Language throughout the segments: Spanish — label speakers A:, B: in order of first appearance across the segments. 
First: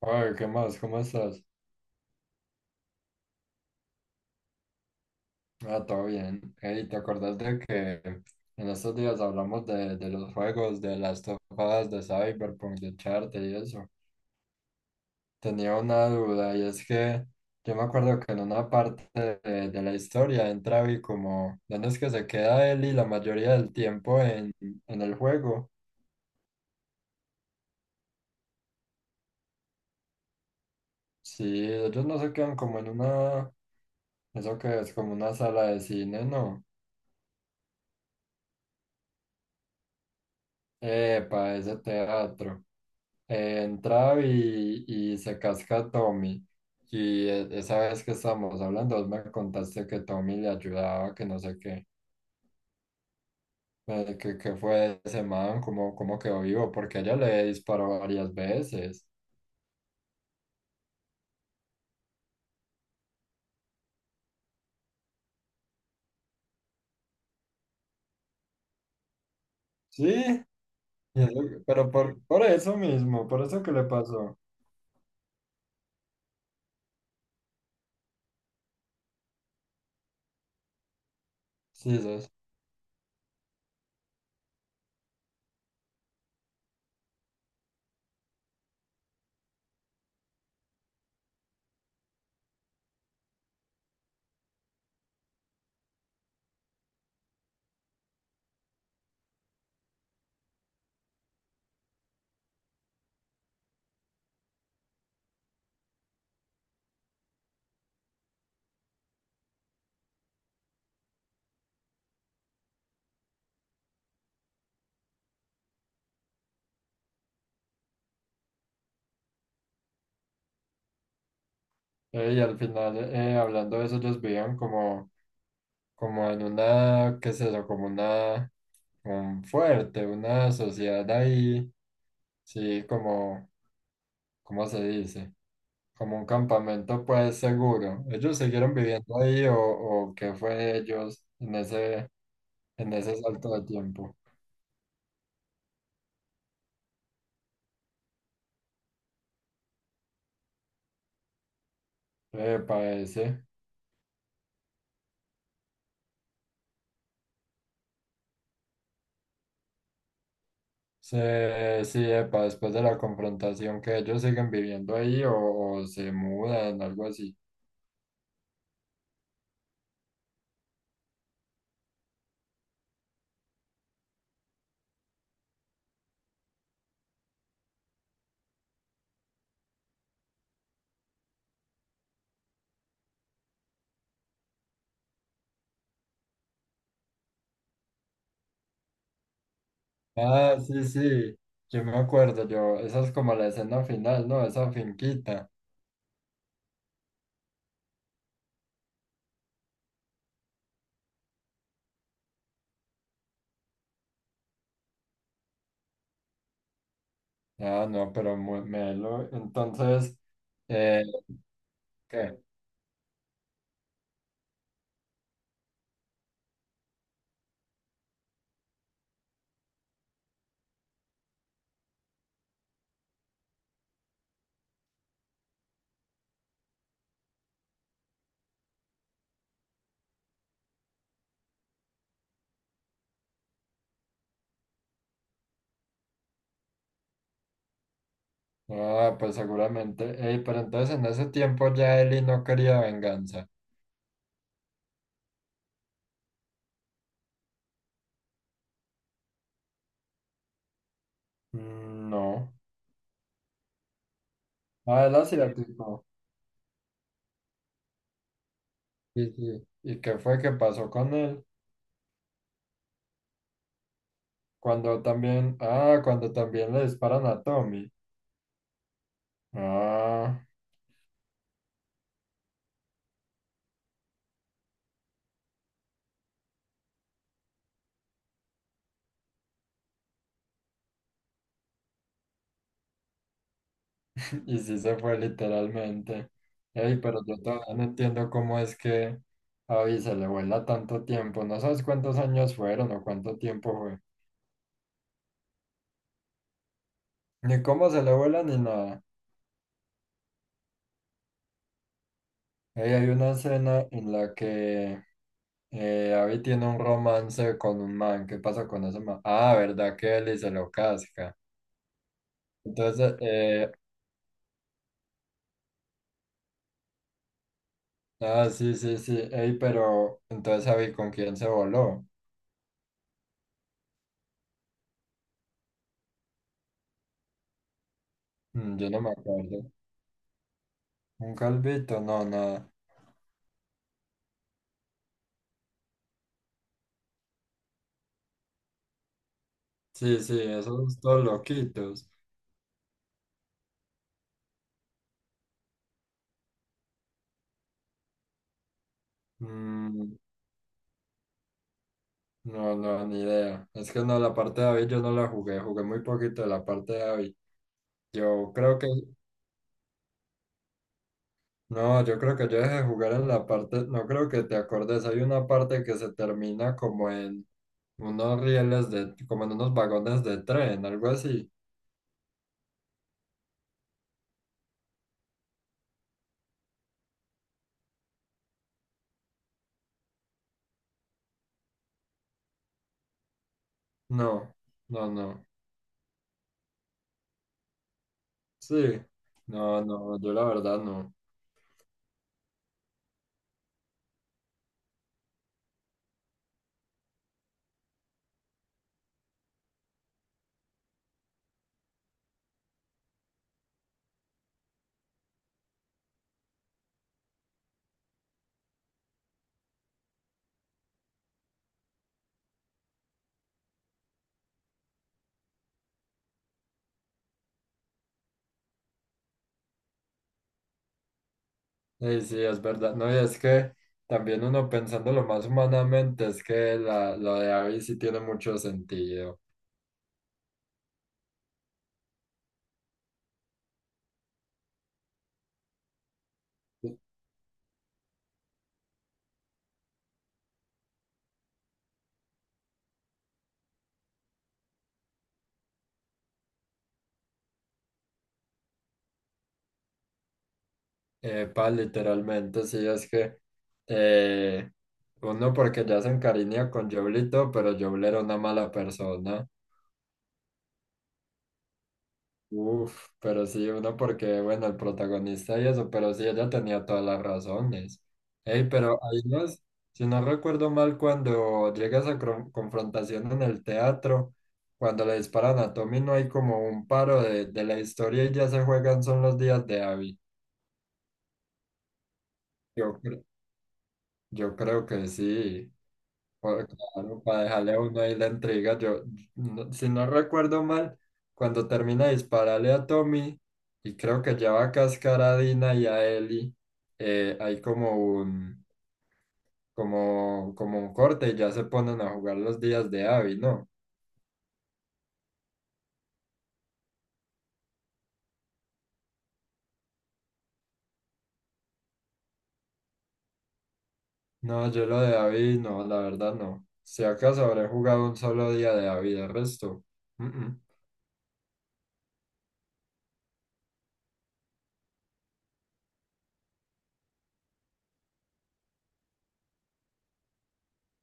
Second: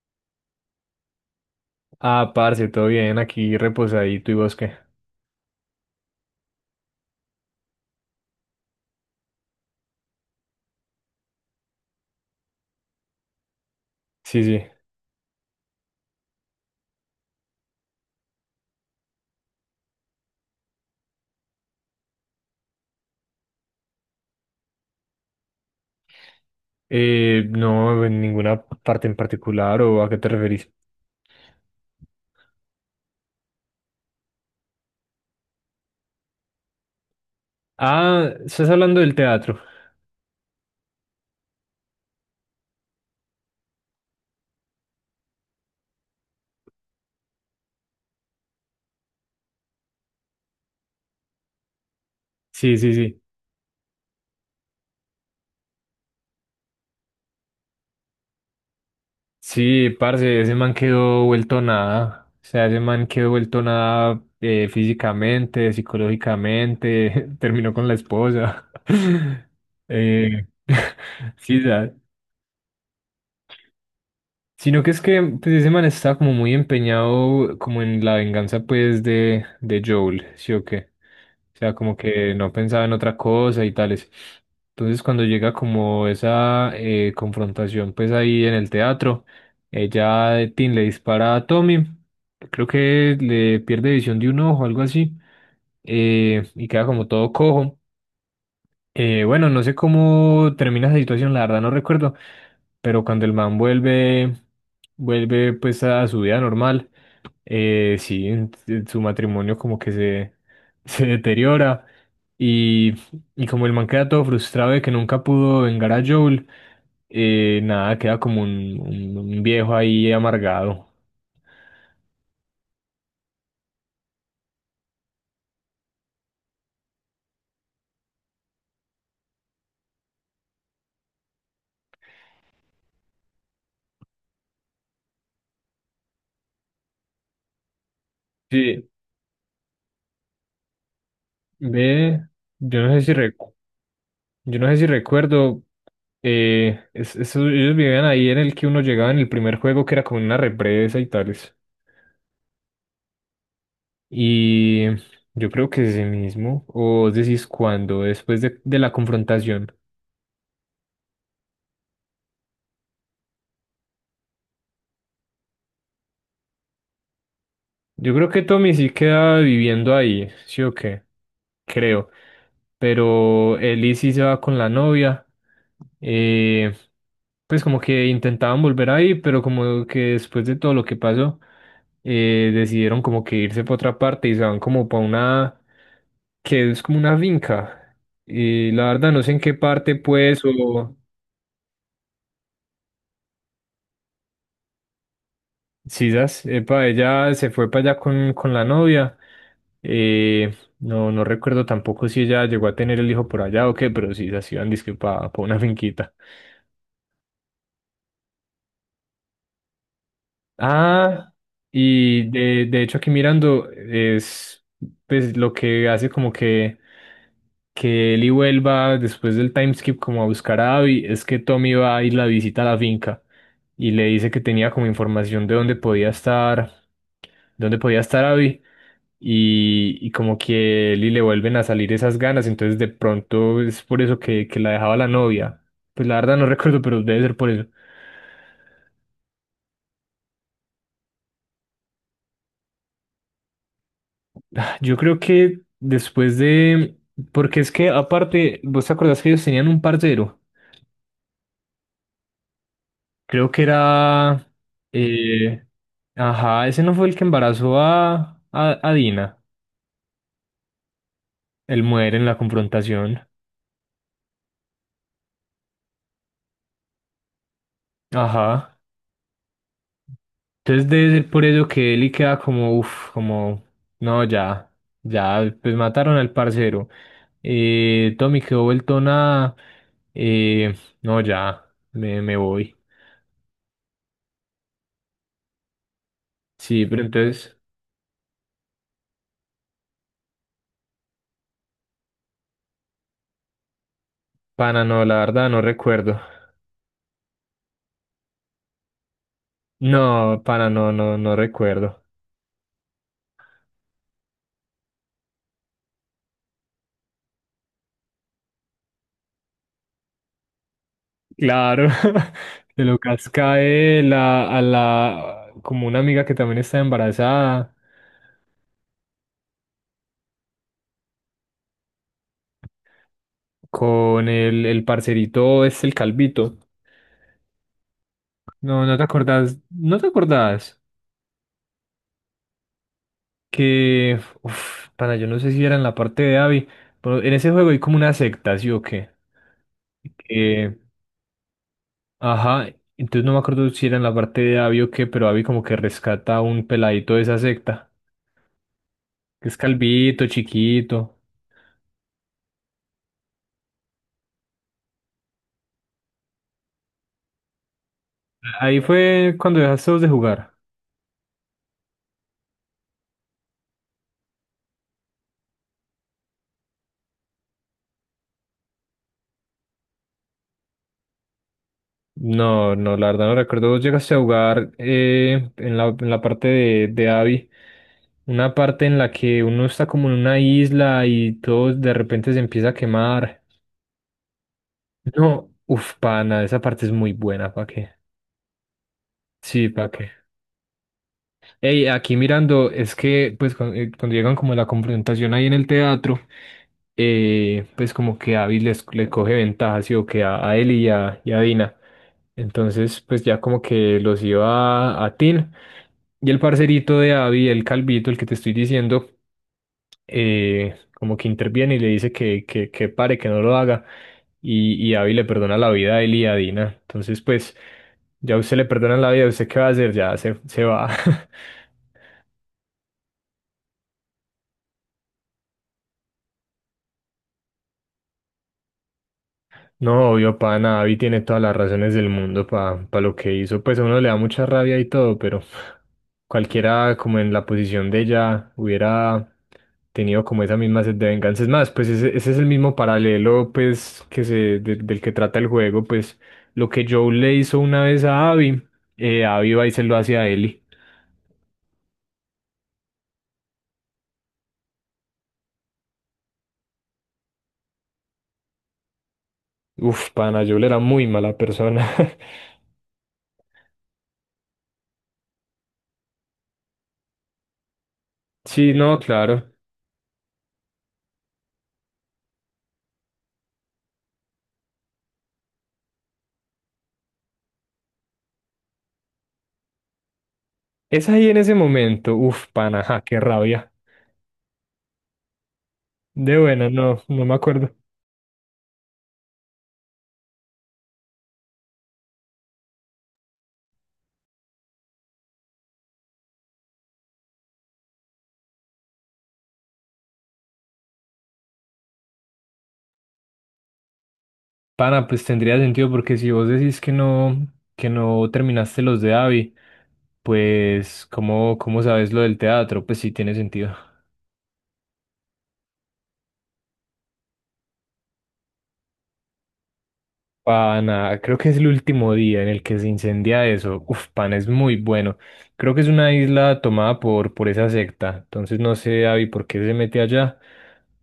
A: Oye, ¿qué más? ¿Cómo estás?
B: Ah, parce, todo bien, aquí reposadito y bosque.
A: Ah, todo bien. Hey, ¿te acordás de que en estos días hablamos de los juegos, de las topadas de Cyberpunk, de Charter y eso?
B: Sí, sí.
A: Tenía una duda y es que yo me acuerdo que en una parte de la historia entra Abby como, ¿dónde es que se queda él y la mayoría del tiempo en el juego?
B: No, en ninguna parte en particular o a qué te referís.
A: Sí, ellos no se quedan como en una, eso que es como una sala de cine, ¿no?
B: Ah, estás hablando del teatro.
A: Epa, ese teatro. Entraba y se casca a Tommy. Y esa vez que estábamos hablando, vos me contaste que Tommy le ayudaba, que no sé qué,
B: Sí, sí, sí.
A: que fue ese man, cómo quedó vivo, porque ella le disparó varias veces.
B: Sí, parce, ese man quedó vuelto nada. O sea, ese man quedó vuelto nada físicamente, psicológicamente, terminó con la esposa.
A: Sí,
B: Eh, sí,
A: pero
B: ¿sabes?
A: por eso mismo, por eso que le pasó.
B: Sino que es que pues ese man está como muy empeñado como en la venganza pues de Joel, ¿sí o qué? O sea, como
A: Sí, sos.
B: que no pensaba en otra cosa y tales. Entonces cuando llega como esa confrontación pues ahí en el teatro, ella, Tin, le dispara a Tommy, creo que le pierde visión de un ojo, algo así, y queda como todo cojo. Bueno, no sé cómo termina esa situación, la verdad no recuerdo, pero cuando el man vuelve, vuelve pues a su vida normal, sí, en su matrimonio como que se, se deteriora y, y como el man queda todo frustrado de que nunca pudo vengar a Joel, nada, queda como un, un viejo ahí amargado.
A: Y al final, hablando de eso, ellos vivían como, como en una, qué es eso, como una, un fuerte, una sociedad ahí, sí, como ¿cómo se dice? Como un campamento pues seguro. ¿Ellos siguieron
B: Sí,
A: viviendo ahí o qué fue ellos
B: ve, yo
A: en
B: no sé si
A: ese salto
B: recuerdo.
A: de tiempo?
B: Yo no sé si recuerdo, ellos vivían ahí en el que uno llegaba en el primer juego, que era como una represa y tales.
A: Epa, ese.
B: Y yo creo que ese mismo, o decís cuando, después de la confrontación.
A: Sí, sí, epa, después de la confrontación que ellos siguen viviendo ahí o se mudan, algo así.
B: Yo creo que Tommy sí queda viviendo ahí, ¿sí o qué? Creo. Pero Ellie sí se va con la novia. Eh, pues como que intentaban volver ahí, pero como que después de todo lo que pasó, decidieron como que irse para otra parte y se van como para una, que es como una finca. Y la verdad no sé en qué parte pues
A: Ah, sí,
B: o...
A: sí, yo me acuerdo, yo, esa es como la escena final, ¿no? Esa finquita.
B: Sisas, epa, ella se fue para allá con la novia. No, no recuerdo tampoco si ella llegó a tener el hijo por allá o qué, pero Sisas iban disque para una finquita.
A: Ah, no, pero muy melo. Entonces, eh,
B: Ah, y
A: ¿qué?
B: de hecho aquí mirando es pues lo que hace como que Eli vuelva después del time skip como a buscar a Abby, es que Tommy va a ir la visita a la finca y le dice que tenía como información de dónde podía estar Abby. Y, y como que él y le vuelven a salir esas ganas, entonces de pronto es por eso que la dejaba la novia. Pues la verdad no recuerdo, pero debe ser por eso.
A: Ah, pues seguramente. Ey, pero entonces en ese tiempo ya Eli no quería venganza.
B: Ah, yo creo que después de... Porque es que aparte, ¿vos te acordás que ellos tenían un parcero?
A: Mm, no.
B: Creo que era...
A: Ah, él hacía
B: eh,
A: tipo.
B: ajá, ese no fue el que embarazó a, a
A: Sí,
B: Dina,
A: sí. ¿Y qué fue que pasó con él?
B: el muere en la confrontación.
A: Cuando también, ah, cuando también le disparan a Tommy.
B: Ajá.
A: Ah,
B: Entonces debe ser por eso que Eli queda como, uff, como, no, ya, ya, pues mataron al parcero. Tommy quedó vuelto nada. Eh, no, ya, me voy.
A: y sí se fue literalmente.
B: Sí,
A: Ey,
B: pero
A: pero yo
B: entonces,
A: todavía no entiendo cómo es que a Abby se le vuela tanto tiempo. No sabes cuántos años fueron o cuánto tiempo fue.
B: pana, no, la verdad no recuerdo.
A: Ni cómo se le vuela ni nada.
B: No, pana, no, no, no recuerdo.
A: Ey, hay una escena en la que Abby tiene un romance con un man. ¿Qué pasa con ese man? Ah, ¿verdad que Eli se lo casca?
B: Claro, se lo
A: Entonces,
B: casca él a la, como una amiga que también está embarazada,
A: ah, sí, sí, sí. Ey, pero entonces Abby, ¿con quién se voló?
B: con el parcerito, es el calvito.
A: Mm,
B: No,
A: yo
B: no
A: no
B: te
A: me
B: acordás,
A: acuerdo.
B: no te acordás
A: ¿Un calvito? No, nada.
B: que, uff, pana, yo no sé si era en la parte de Abby, pero en ese juego hay como una secta, ¿sí o qué?
A: Sí, sí,
B: Que,
A: esos todos loquitos.
B: ajá, entonces no me acuerdo si era en la parte de Abby o qué, pero Abby como que rescata a un peladito de esa secta, que es
A: Mm,
B: calvito, chiquito.
A: no, no, ni idea. Es que no, la parte de Abby yo no la jugué. Jugué muy poquito de la parte de Abby. Yo creo
B: Ahí
A: que,
B: fue cuando dejaste vos de jugar.
A: no, yo creo que yo dejé de jugar en la parte, no creo que te acordes, hay una parte que se termina como en unos rieles de, como en unos vagones de tren, algo así.
B: No, no, la verdad no recuerdo. Vos llegaste a jugar en la parte de Abby, una parte en la que uno está como en una isla y todo de repente se empieza a quemar.
A: No, no, no.
B: No, uff, pana, esa parte es muy buena, ¿para qué?
A: Sí,
B: Sí,
A: no,
B: ¿para qué?
A: no, yo la verdad no.
B: Ey, aquí mirando, es que pues cuando, llegan como a la confrontación ahí en el teatro, pues como que Abby les, le coge ventaja, sí, o que a él y a Dina. Entonces, pues ya como que los iba a Tin. Y el parcerito de Abby, el calvito, el que te estoy diciendo, como que interviene y le dice que, que pare, que no lo haga. Y Abby le perdona la vida a él y a Dina. Entonces, pues, ya usted le perdona la vida, ¿usted qué va a hacer? Ya se va.
A: Sí, sí, es verdad. No, y es que también uno pensándolo más humanamente, es que la, lo de Abby sí tiene mucho sentido.
B: No, obvio, pa, nada, Avi tiene todas las razones del mundo pa pa lo que hizo. Pues a uno le da mucha rabia y todo, pero cualquiera como en la posición de ella hubiera tenido como esa misma sed de venganza. Es más, pues ese es el mismo paralelo pues que se, del que trata el juego, pues lo que Joe le hizo una vez a Abby, Abby va y se lo hace a Ellie.
A: Epa, literalmente, sí, es que eh, uno porque ya se encariña con Joblito, pero Joble era una mala persona.
B: Uf, pana, Joel era muy mala persona.
A: Uf, pero sí, uno porque, bueno, el protagonista y eso, pero sí, ella tenía todas las razones. Ey,
B: Sí, no,
A: pero ahí no
B: claro.
A: si no recuerdo mal, cuando llega esa confrontación en el teatro, cuando le disparan a Tommy, no hay como un paro de la historia y ya se juegan son los días de Abby.
B: Es ahí en ese momento, uf, pana,
A: Yo,
B: ja, qué
A: cre-
B: rabia.
A: yo creo que sí.
B: De
A: Por-
B: buena, no,
A: claro,
B: no me
A: para
B: acuerdo.
A: dejarle a uno ahí la entrega. Yo, si no recuerdo mal, cuando termina de dispararle a Tommy, y creo que ya va a cascar a Dina y a Ellie, hay como un, como, como un corte y ya se ponen a jugar los días de Abby, ¿no?
B: Pana, pues tendría sentido porque si vos decís que no terminaste los de Avi, pues ¿cómo, cómo sabes lo del teatro? Pues sí tiene sentido.
A: No, yo lo de Abby, no, la verdad no. Si acaso habré jugado un solo día de Abby, de resto. Mm, mm.
B: Pana, creo que es el último día en el que se incendia eso. Uf, pana, es muy bueno. Creo que es una isla tomada por esa secta. Entonces no sé, Avi, por qué se mete allá.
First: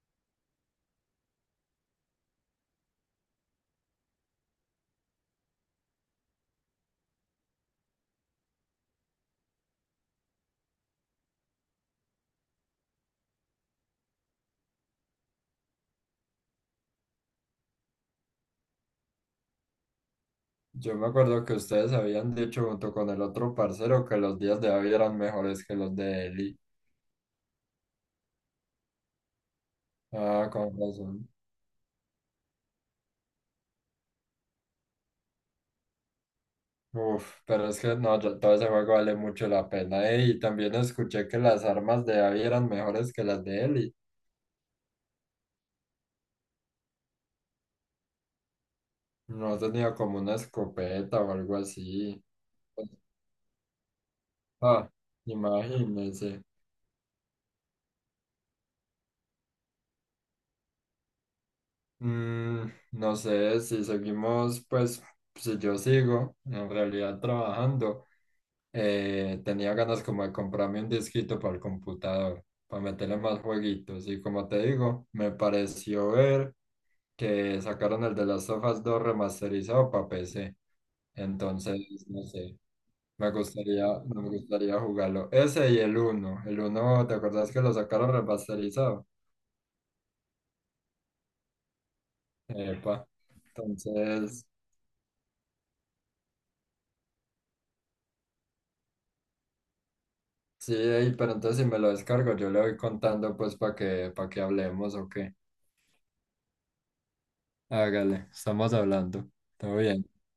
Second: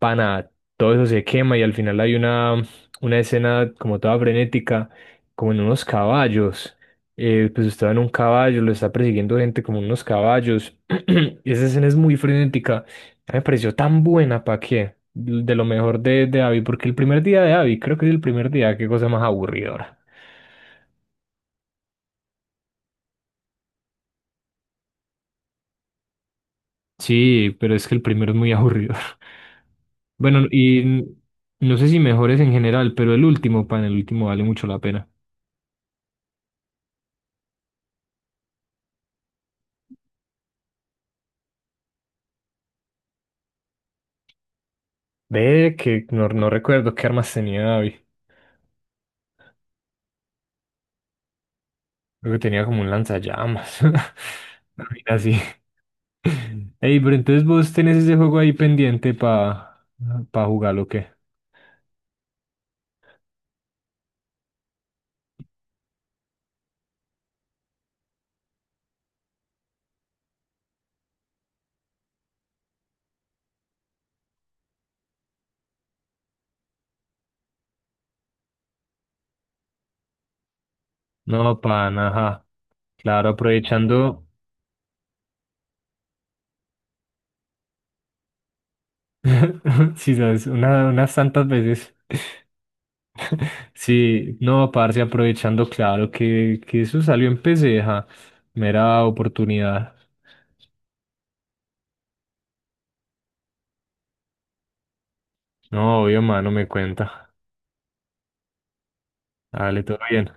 B: Pana, todo eso se quema y al final hay una escena como toda frenética, como en unos caballos. Pues estaba en un caballo, lo está persiguiendo gente como unos caballos. Y esa escena es muy frenética. A mí me pareció tan buena, ¿para qué? De lo mejor de Abby, porque el primer día de Abby, creo que es el primer día, qué cosa más aburridora.
A: Yo me acuerdo que ustedes habían dicho junto con el otro parcero que los días de Abby eran mejores que los de Ellie.
B: Sí, pero es que el primero es muy aburridor. Bueno,
A: Ah, con razón.
B: no sé si mejores en general, pero el último, pan, el último vale mucho la pena.
A: Uf, pero es que no, todo ese juego vale mucho la pena. Eh, y también escuché que las armas de Abby eran mejores que las de Eli.
B: Ve que no, no recuerdo qué armas tenía Abby.
A: No tenía como una escopeta o algo así.
B: Creo que tenía como un lanzallamas. Una
A: Ah,
B: vaina así.
A: imagínense.
B: Ey, pero entonces vos tenés ese juego ahí pendiente para pa pa jugarlo, ¿o qué?
A: Mm, no sé si seguimos, pues, si yo sigo en realidad trabajando, tenía ganas como de comprarme un disquito para el computador, para meterle más jueguitos. Y como te digo, me pareció ver. Que sacaron el de las Last 2 remasterizado para PC.
B: No, pan,
A: Entonces, no
B: ajá.
A: sé,
B: Claro,
A: me gustaría, no
B: aprovechando,
A: me gustaría jugarlo. Ese y el uno. El uno ¿te acuerdas que lo sacaron remasterizado?
B: sí, sabes, unas tantas veces.
A: Epa.
B: Sí,
A: Entonces,
B: no, parce, aprovechando, claro, que eso salió en PC, ajá. Mera oportunidad.
A: sí, ey, pero entonces si me lo descargo, yo le voy contando pues para que hablemos o qué.
B: No, obvio, mano, me cuenta.
A: Hágale, estamos hablando. Todo
B: Dale, todo
A: bien.
B: bien.